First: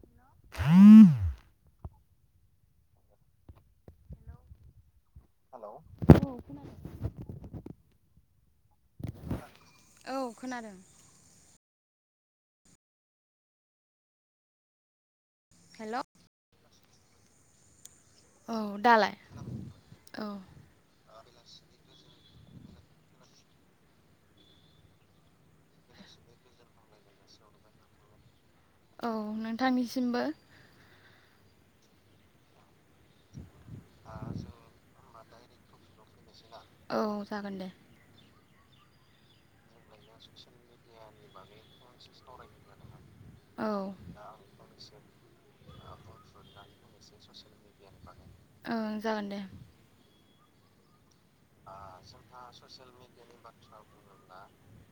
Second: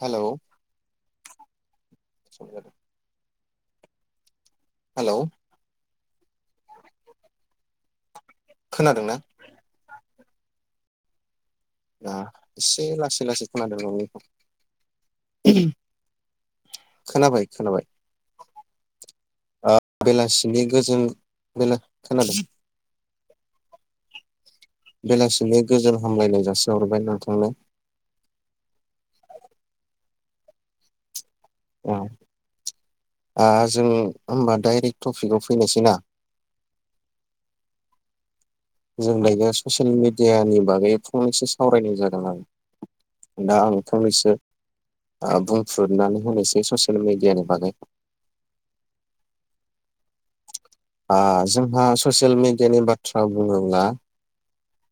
हेल' सम जादों हेल' [inaudible] खोनादोंना? औ खोनादों एसे लासै लासै खोनादोंमोन नोंनिखौ। हेल' खोनाबाय खोनाबाय। औ दालाय? औ बेलासिनि गोजोन बेला खोनादों बेलासिनि गोजोन हामलायनाय जासिहरबाय नोंथांनो। औ नोंथांनिसिमबो औ ओ जों होमबा डाइरेक्ट टपिकआव फैनोसै ना? औ जागोन दे जों गायगा ससियेल मिडियानि बागै फंनैसो सावरायनाय जादों आरो दा औ आं फंनैसो ओ बुंफ्रुनानै होनोसै ससियेल मिडियानि बागै। ओं जागोन दे ओ जोंहा ससियेल मिडियानि बाथ्रा बुङोब्ला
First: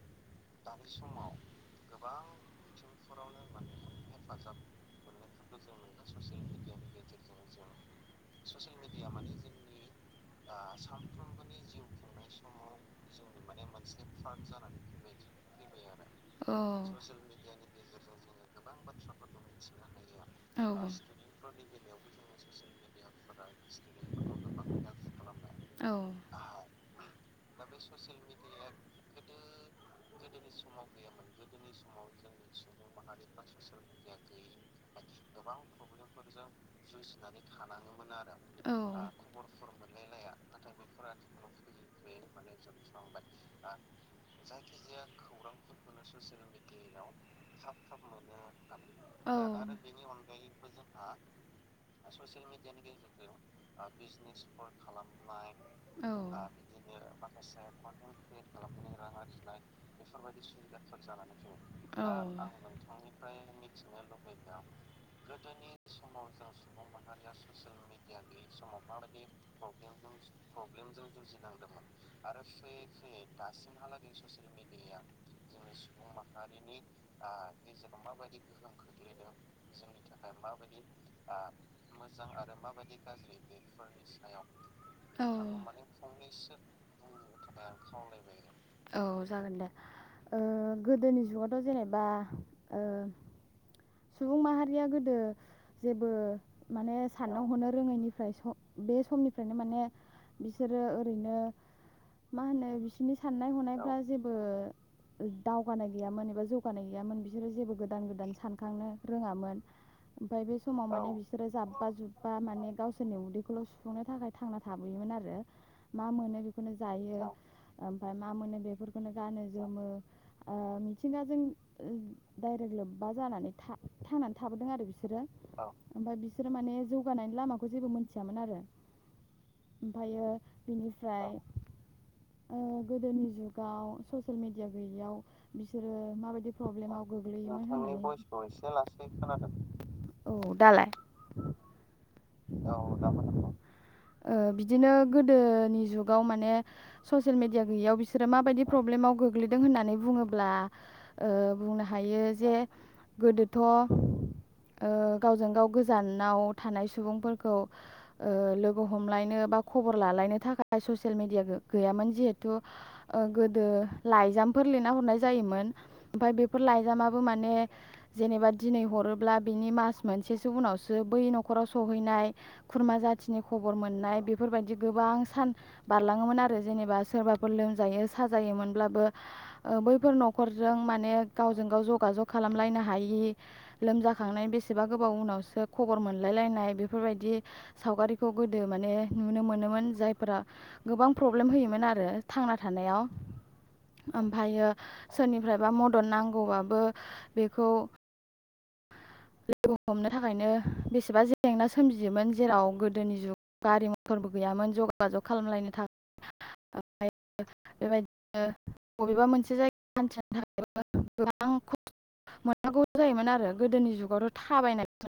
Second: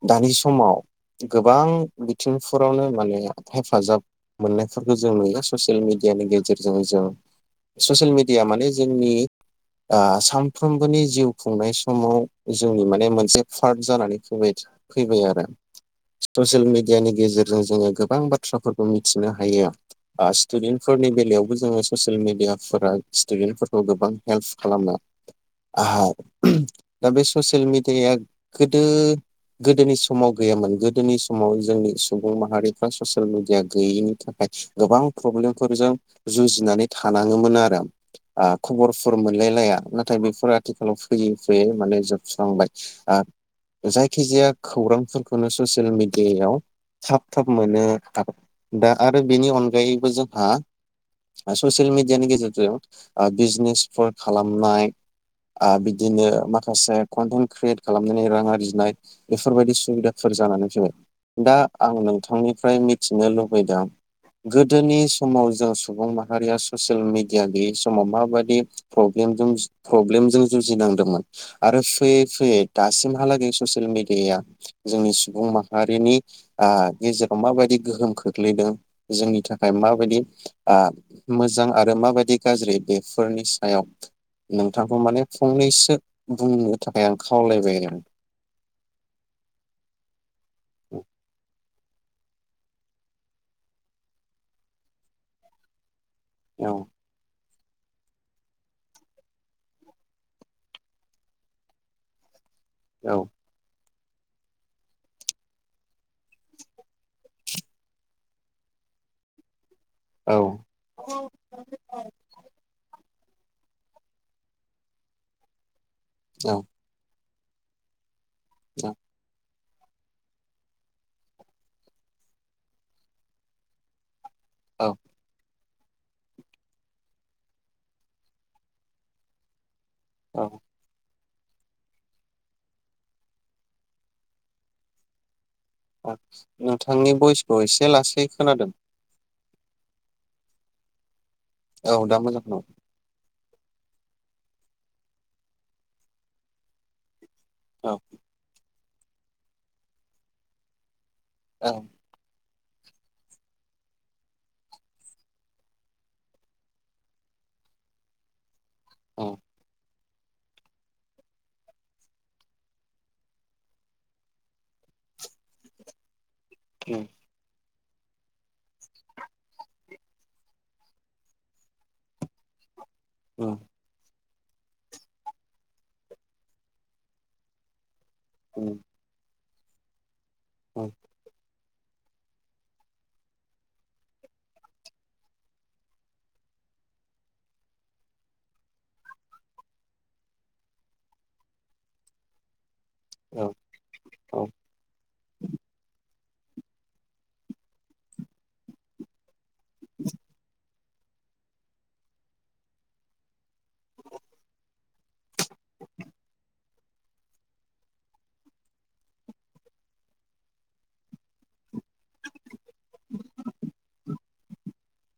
दानि समाव गोबां बिथिंफोरावनो माने हेफाजाब मोननायफोरखौ जों नुयो ससियेल मिडियानि गेजेरजों जों ससियेल मिडिया माने जोंनि ओ सानफ्रोमबोनि जिउ खुंनाय समाव जोंनि माने मोनसे पार्ट जानानै फैबाय आरो औ ससियेल मिडियानि गेजेरजों जोङो गोबां बाथ्राफोरखौ मिथिनो हायो ओ औ स्टुडेन्टफोरनि बेलायावबो जोङो ससियेल मिडियाफोरा स्टुडेन्टफोरखौ गोबां हेल्प खालामो। औ आहार दा बे ससियेल मेडियाया गोदो गोदोनि समाव गैयामोन गोदोनि समाव जोंनि सुबुं माहारिफ्रा ससियेल मिडिया गैयिनि थाखाय गोबां प्रब्लेमफोरजों जुजिनानै थानाङोमोन आरो ओ खबरफोर मोनलायलाया नाथाय बे आथिखालाव फैयै फैयै माने जोबस्रांबाय ओ जाय या खौरांफोरखौनो ससियेल मिडियायाव थाब थाब मोनो हा दा आरो बेनि अनगायैबो जोंहा ससियेल मिडियानि गेजेरजों ओ बिजनेसफोर खालामनाय ओ बिदिनो औ माखासे कन्टेन्ट क्रियेट खालामनानै रां आरजिनाय बेफोरबायदि सुबिदाफोर जानानै फैबाय दा आं नोंथांनिफ्राय मिथिनो लुबैदों गोदोनि समाव जों सुबुं माहारिया ससियेल मिडिया गैयि समाव माबायदि प्रब्लेमजों प्र प्रब्लेमजों जुजिनांदोंमोन आरो फैयै फैयै दासिमहालागै ससियेल मेडियाया जोंनि सुबुं माहारिनि ओक्षगेजेराव माबायदि गोहोम खोख्लैदों जोंनि थाखाय माबायदि मोजां आरो माबायदि गाज्रि बेफोरनि सायाव नोंथ बिथांखौ माने आं फंनैसो बुंनो थाखाय आं खावलायबाय आरो। औ जागोन दे। ओ गोदोनि जुगावथ' जेनेबा बा ओ सुबुं माहारिया गोदो जे बो औ माने साननो हनो [unintelligible] रोङैनिफ्राय बे समनि फ्रायनो माने बिसोरो ओरैनो मा होनो बिसोरनि औ साननाय-हनायफ्रा जेबो दावगानाय गैयामोन एबा जौगानाय गैयामोन बिसोरो जेबो गोदान गोदान सानखांनो रोङामोन। ओमफाय बे समाव माने बिसोरो जाब्बा जुब्बा माने गावसो जोंनि उन्दैखौल' सुफुंनो थाखाय थांना थाबोयोमोन आरो मा मोनो औ बेखौनो जायो। आ ओमफ्राय मा मोनो औ बेफोरखौनो गानो ओ मिथिंगाजों [unintelligible] इरेक्ट लोब्बा जानानै थानानै थाबोदों आरो औ बिसोरो औ ओमफ्राय बिसोरो माने जौगानायनि लामाखौ जेबो मोनथियामोन आरो। ओमफ्रायो औ बिनिफ्राय गोदोनि जुगाव ससियेल मेडिया गैयैयाव बिसोरो औ माबायदि प्रब्लेमाव नोंथांनि भइसखौ गोग्लैयोमोन एसे नोंथांनि लासै भयसखौ खोनादों एसे लासै खोनादों औ दालाय? औ दा मोजां खोनाबाय। ओ बिदिनो गोदोनि जुगाव माने ससियेल मिडिया औ गैययाव बिसोर माबायदि प्रब्लेमाव गोग्लैदों होननानै बुङोब्ला ओ औ बुंनो हायो जे गोदोथ' ओ गावजों गाव गोजानाव थानाय सुबुंफोरखौ ओ लोगो औ हमलायनो बा खबर खबर लालायनो थाखाय ससिल मेडिया गै-गैयामोन जिहेथु गोदो लाइजामफोर लिरना हरनाय जायोमोन ओमफ्राय बे बेफोर लाइजामाबो माने जेनेबा दिनै हरोब्ला बिनि मास मोनसेसो उनावसो बै न'खराव सहैनाय खुरमा जाथि औ खबर मोननाय बेफोरबायदि गोबां सान बारलाङोमोन आरो जेनेबा सोरबाफोर लोमजायो साजायोमोनब्लाबो ओ बैफोर नखर नखरजों माने गावजों गावजों गाव जगाजग खालामलायनो हायि लोमजाखांनाय बेसेबा गोबाव उनावसो खबर मोनलायलायनाय बेफोरबायदि सावगारि खौ गोदो माने नुनो मोनोमोन जायफोरा गोबां प्रब्लेम होयोमोन आरो थांना थानायाव औ औ ओमफायो सोरनिफ्रायबा मदद नांगौ गौ बाबो बेखौ हमनो थाखायनो बेसेबा जेंना सोमजियोमोन जेराव गोदोनि जुगाव [inaudible] गारि [inaudible] मथरबो [inaudible] गैयामोन [inaudible] जगाजग [inaudible] खालामलायनो [inaudible] थाखाय [inaudible] ओमफ्राय [inaudible] बेबायदिनो [inaudible] बबेबा [inaudible] मोनसे [inaudible] जायगायाव [inaudible] हान्थिनो थाखाय गोबां खस्थ' मोननांगौ जायोमोन आरो गोदोनि जुगावथ' थाबायनानै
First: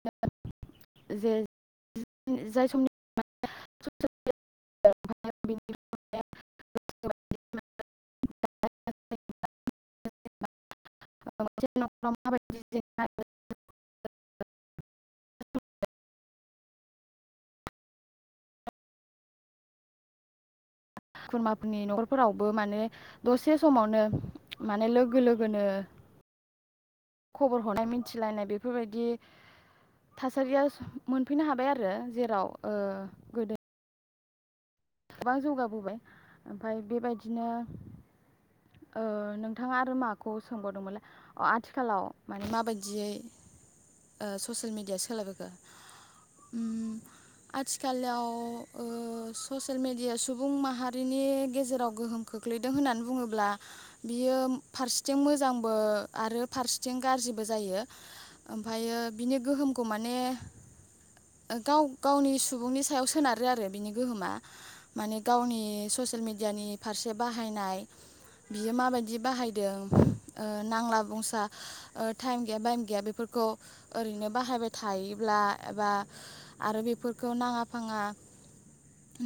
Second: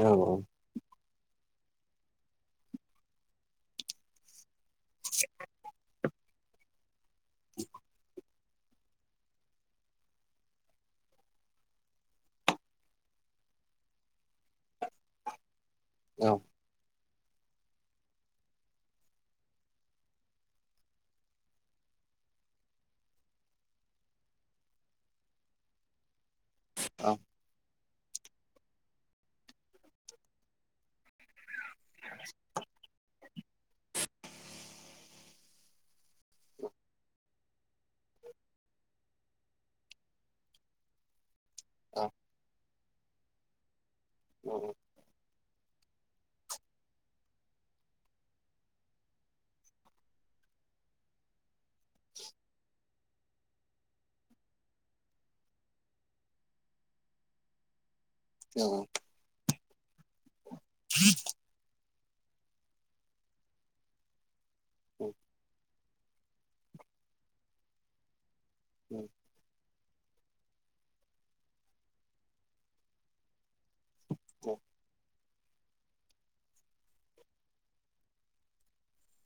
औ औ जे जाय समनि [unintelligible] [inaudible] [unintelligible] [unintelligible] [unintelligible] औ खुरमाफोरनि न'खरफोरावबो माने दसे समावनो माने लोगो लोगोनो औ खबर हरनाय मि मिथिलायनाय बेफोरबायदि थासारिया मोनफैनो हाबाय आरो यो जेराव ओ गोदोनि गोबां जौगाबोबाय ओमफाय बेबायदिनो ओ नोंथाङा आरो माखौ सोंबावदोंमोनलाय? अ आथिखालाव माने माबायदि दियै ओ ससियेल मिडिया सोलायबोखो ओम आथिखालाव ओ ससियेल मेडियाया सुबुं माहारिनि गेजेराव गोहोम खोख्लैदों होननानै बुङोब्ला बियो फारसेथिं मोजांबो आरो फारसेथिं गाज्रिबो जायो। ओमफ्रायो बिनि गोहोम गौ माने गाव गावनि सुबुंनि सायाव सोनारो आरो बिनि गोहोमा माने गावनि ससियेल मिडियानि फारसे बाहायनाय। बियो माबायदि बाहायदों ओ नांला बुंसा ओ टाइम गैया बाइम गैया बेफोरखौ ओरैनो बाहायबाय थायो ब्ला एबा आरो बेफोरखौ नाङा फाङा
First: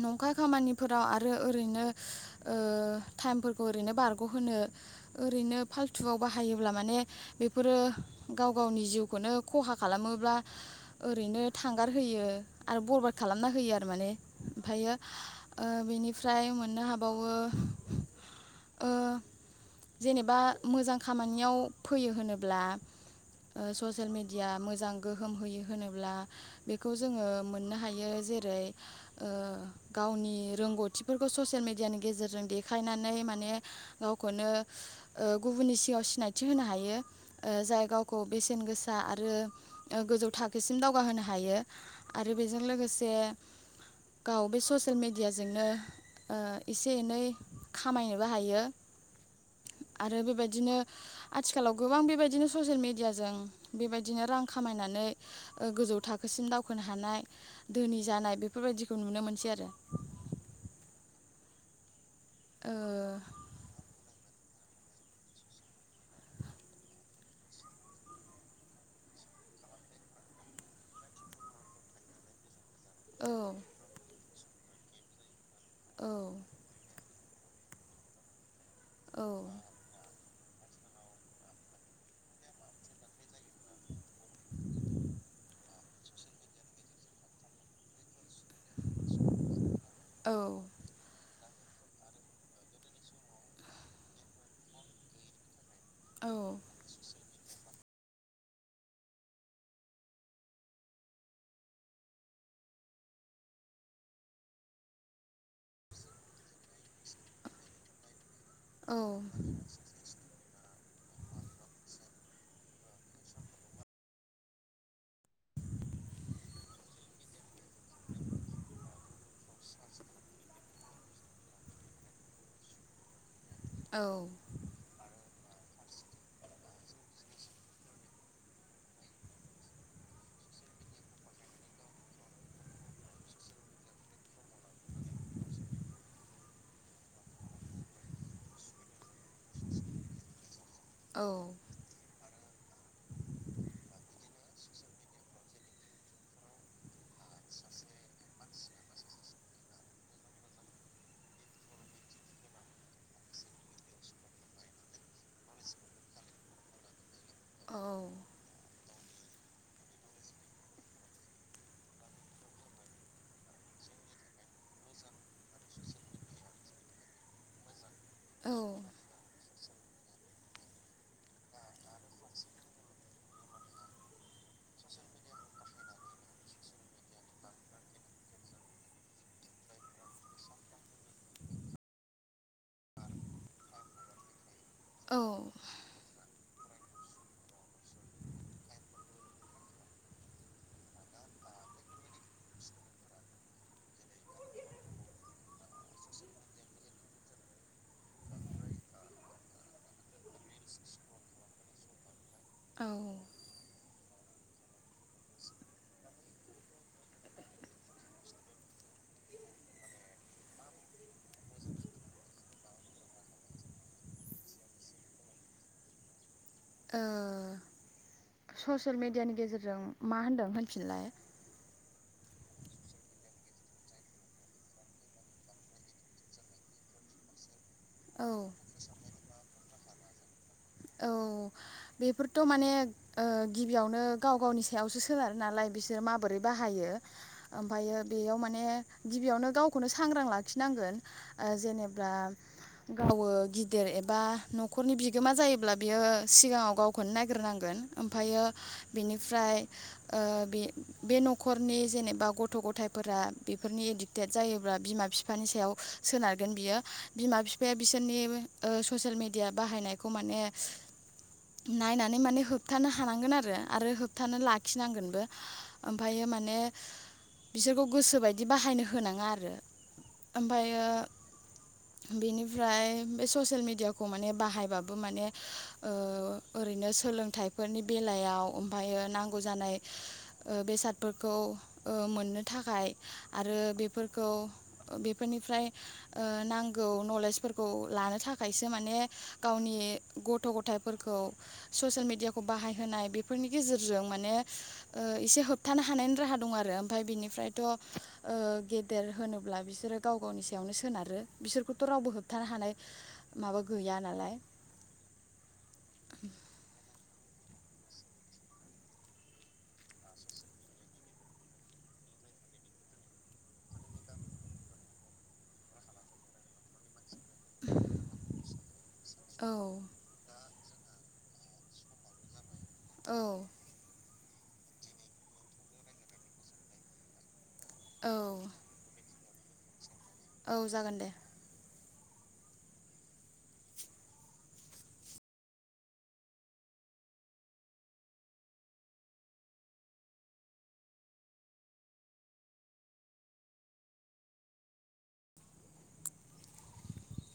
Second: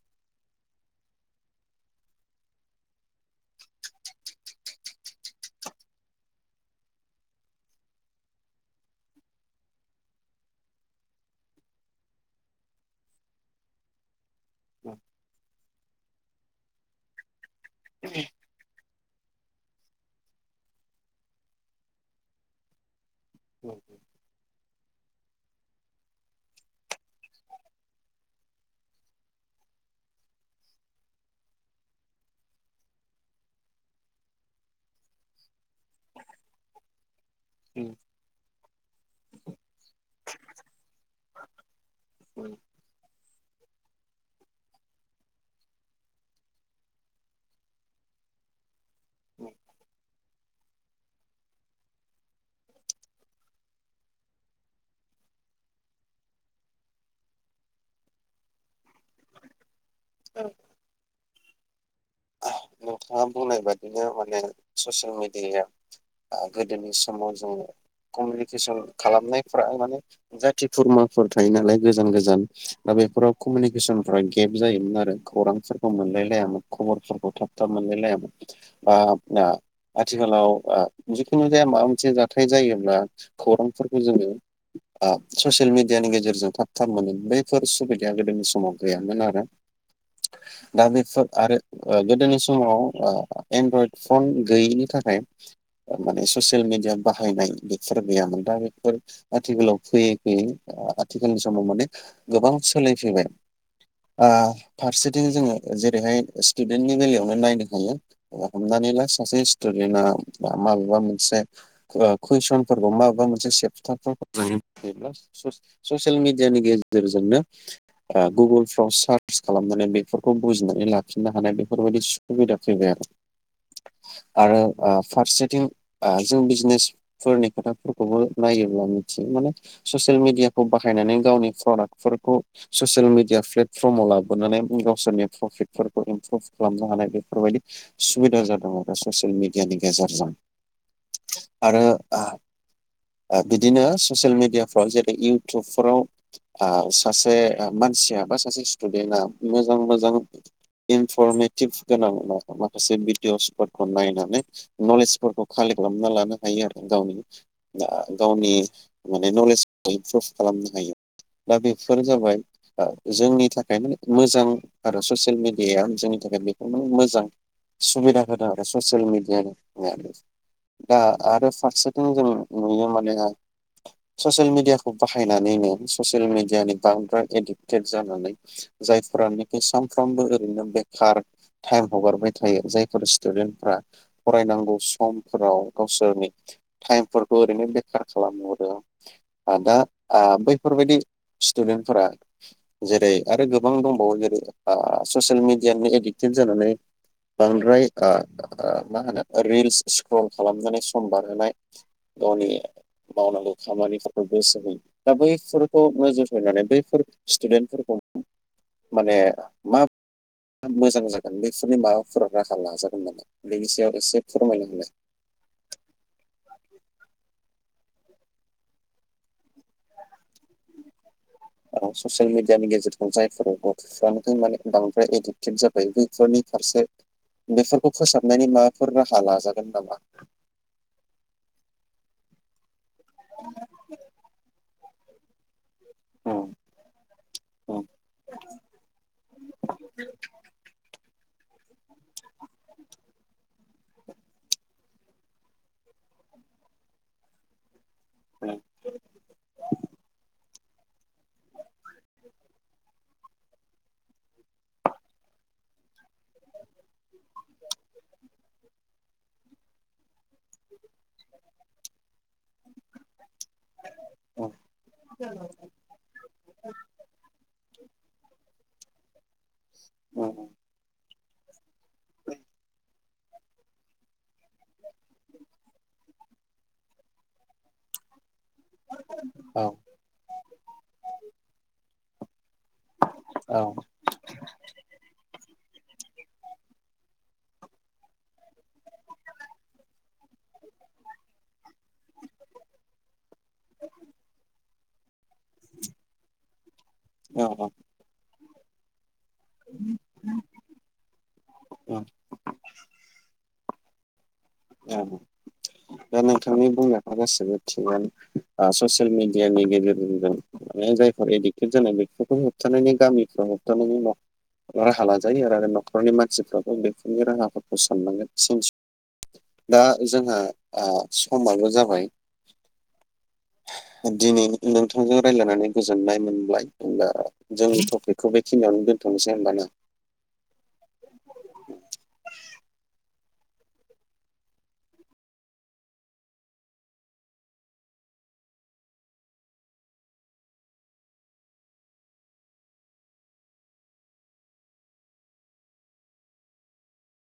नंखाय खामानिफोराव आरो ओरैनो ओ टाइमफोरखौ ओरैनो बारग'होनो ओरैनो फाल्थुआव बाहायोब्ला माने बेफोरो गाव गावनि जिउखौनो खहा खालामोब्ला ओरैनो थांगारहोयो आरो बरबाद खालामना होयो आरो माने। ओमफायो ओ बेनि फ्राय मोननो हाबावो [unintelligible] ओ जेनेबा मोजां खामानियाव फैयो होनोब्ला ओ ससियेल मिडिया मोज मोजां गोहोम होयो होनोब्ला बेखौ जोङो मोननो हायो जेरै ओ गावनि रोंगौथिफोरखौ ससियेल मेडियानि गेजेरजों देखायनानै माने गावखौनो ओ गुबुननि सिगाङाव सिनायथि होनो हायो। ओ जाय गावखौ बेसेन गोसा सा आरो ओ गोजौ थाखोसिम दावगाहोनो हायो। आरो बेजों लोगोसे गाव बे ससियेल मेडियाजोंनो ओ एसे एनै खामायनोबो हायो आरो बेबायदिनो आथिखालाव गोबां बेबायदिनो ससियेल मेडियाजों बेबायदिनो रां खामायनानै ओ गोजौ थाखोसिम दावखोनो हानाय धोनि जानाय बेफोरबाय जों नुनो मोनसै आरो नोंथाङा बुंनाय बादिनो माने ससियेल मिडिया ओ गोदोनि समाव जोङो कमिउनिकेसन खालामनायफ्रा माने जाथि खुरमाफोर थायो नालाय गोजान गोजान दा बेफोराव ओ कमिउनिकेसनफ्रा गेब जायोमोन आरो। खौरांफोरखौ औ मोनलायलायामोन फोरखौ थाब थाब मोनलायलाय लायामोन। बा [unintelligible] औ आथिखाल आथिखालाव अ जिखुनु जाया माबा मोनसे जाथाय जायोब्ला खौरांफोरखौ जोङो अ ससियेल मिडियानि गेजेरजों थाब थाब मोनो बैफोर सुबिदाया गोदोनि सम समाव गैयामोन आरो औ दा बेफोर आरो ओ गोदोनि समाव ओ एन्ड्रइड फन गैयैनि थाखाय आ माने ससियेल मिडिया बाहायनाय बेफोर गैयामोन दा बेफोर आथिखालाव फैयै फैयै ओ आथिखालनि समाव माने गोबां सोलायफैबाय ओ फारसेथिं जोङो जेरैहाय स्टुदेन्टनि बेलायावनो नायनो हागोन। हमनानै औ ला सासे स्थुदेन्था ओ माबेबा मोनसे ओ कुइसनफोरखौ माबेबा मोनसे सेपटारफोरखौ लायोब्ला स-ससियेल मिडियानि गेजेरजोंनो ओ गुगोल फाव सार्च खालामनानै बेफोरखौ बुजिनानै लाखि नो हानाय बेफोरबायदि सुबिदा फैबाय आरो। औ आरो ओ फारसे थिं जों बिजनेस फोरनि खोथाफोरखौबो नायोब्ला मिथियो माने ससियेल मिडियाखौ बाहायनानै गावनि प्रडाक्टफोरखौ ससियेल मिेडिया प्लेटफर्माव लाबोनानै गावसोरनि प्रफिट फोर इमप्रुभ खालामनो हानाय बेफोरबायदि सुबिदा जादों आरो ससियेल मिडियानि गेजेरजों। आरो आ ओ बिदिनो ससियेल मिडियाफ्राव जेरै इउटुबफोराव सासे मानसिया बा आ सासे स्टुडेन्टआ मोजां मोजां इनफरमेटिभ गोनां माखासे भिडिअ'सफोरखौ नायनानै नलेजफोरखौ कालेक्ट खालामना लानो हायो आरो गावनि ओ गावनि माने नलेजखौ इमप्रुभ खालामनो हायो दा बेफोर जाबाय ओ जोंनि थाखायनो मोजां आरो ससियेल मिडिया। दिया जोंनि थाखाय बेखौ माने मोजां। सुबिदा होदों आरो ससियेल मिडियानि दा आरो फारसेथिं जों नुयो माने ससियेल मिडियाखौ बाहायनानैनो ससियेल मिडियानि बांद्राय एडिक्टेड जानानै जायफोरानोखि सानफ्रोमबो बिनो बेखार टाइम हगारबाय थायो जायफोर स्टुदेन्टफ्रा फरायनांगौ औ समफोराव गावसोरनि टाइमफोरखौ ओरैनो बेखार खालामहरो दा आ बैफोरबायदि स्टुडेन्टफोरा जेरै आरो गोबां दंबावो जेरै आ ससियेल मिडियानि एडिक्टेड जानानै बांद्राय आ मा होनो रिल्स स्क्रल खालामनानै सम बारहोनाय गावनि औ ओ मावनांगौ खामानिखौ [unintelligible] दा बैफोरखौ नोजोर होनानै बैफोर स्टुडेन्टफोरखौ माने मा मोजां जागोन बेफोरनि माबाफोर राहा लाजागोन नालाय बेनि सायाव एसे फोरमायनो होनो। ओ ससिल मिडियानि गेजेरजों मा होनदों होनफिनलाय? औ ससियेल मिडियानि गेजेरजों जायफोर गथ'फ्रानो माने बांद्राय एडिक्टेड जाबाय बेैफोरनि फारसे बेफोरखौ औ फोसाबनायनि माबाफोर राहा लाजागोन नामा? औ बेफोरथ' माने ओ गिबियावनो गाव गावनि सायावसो सोनारो नालाय बिसोरो औ माबोरै बाहायो औ ओमफ्रायो बेयाव माने गिबियावनो गावखौनो सांग्रां लाखिनांगोन। ओ जेनेबा गावो गिदिर एबा न'खरनि बिगोमा जायोब्ला बियो सिगाङाव गावखौनो नायग्रोनांगोन। ओमफ्रायो बिनिफ्राय बे बे न'खरनि जेनेबा गथ' गथायाइफोरा बेफोरनि एडिक्टेड जायोब्ला बिमा बिफानि सायाव सोनारगोन बियो बिमा बिफाया बिसोरनि ससेयेल मेडिया बाहायनायखौ माने नायनानै माने होबथानो हानांगोन आरो आरो होबथानो औ लाखिनांगोनबो ओमफ्रायो माने बिसोरखौ गोसोबायदि बाहायनो। होनाङा आरो आरो औ ओमफ्रायो बेनिफ्राय बे ससियेल मिेडियाखौ माने बाहायबाबो माने ओरैनो सोलोंथाइफोरनि बेलायाव ओमफ्रायो नांगौ जानाय बेसादफोरखौ मोननो थाखाय आरो औ बेफोरखौ बेफोरनिफ्राय नांगौ नलेजफोरखौ लानो थाखायसो माने गावनि गथ' गथ' गथाइफोरखौ ससियेल मेदियाखौ बाहायहोनाय बेफोरनि गेजेरजों माने एसे होबथानो हानायनि राहा दं आरो ओमफ्राय बिनिफ्रायथ' औ गेदेर होनोब्ला बिसोरो गाव गावनि सायावनो सोनारो बिसोरखौथ' औ रावबो होबथानो हानाय माबा गैया नालाय औ दा नोंथांनि बुंनायफ्रा गासिबो ससियेल मिडियानि गेजेरजों माने जायफोर एडिकटेड जानाय बेफोरखौ होबथानायनि गामिफ्राव होबथानायनि राहा लाजायो आरो न'खरनि मानसिफ्राबो बे बिनि राहाफोरखौ साननांगोन। औ दा जोंहा समाबो जाबाय औ दिनै नोंथांजों रायज्लायनानै गोजोननाय मोनबाय होमबा जों औ टपिकखौ बेखिनियावनो दोनथ'नोसै दोननोसै होनबा ना? औ जागोन दे।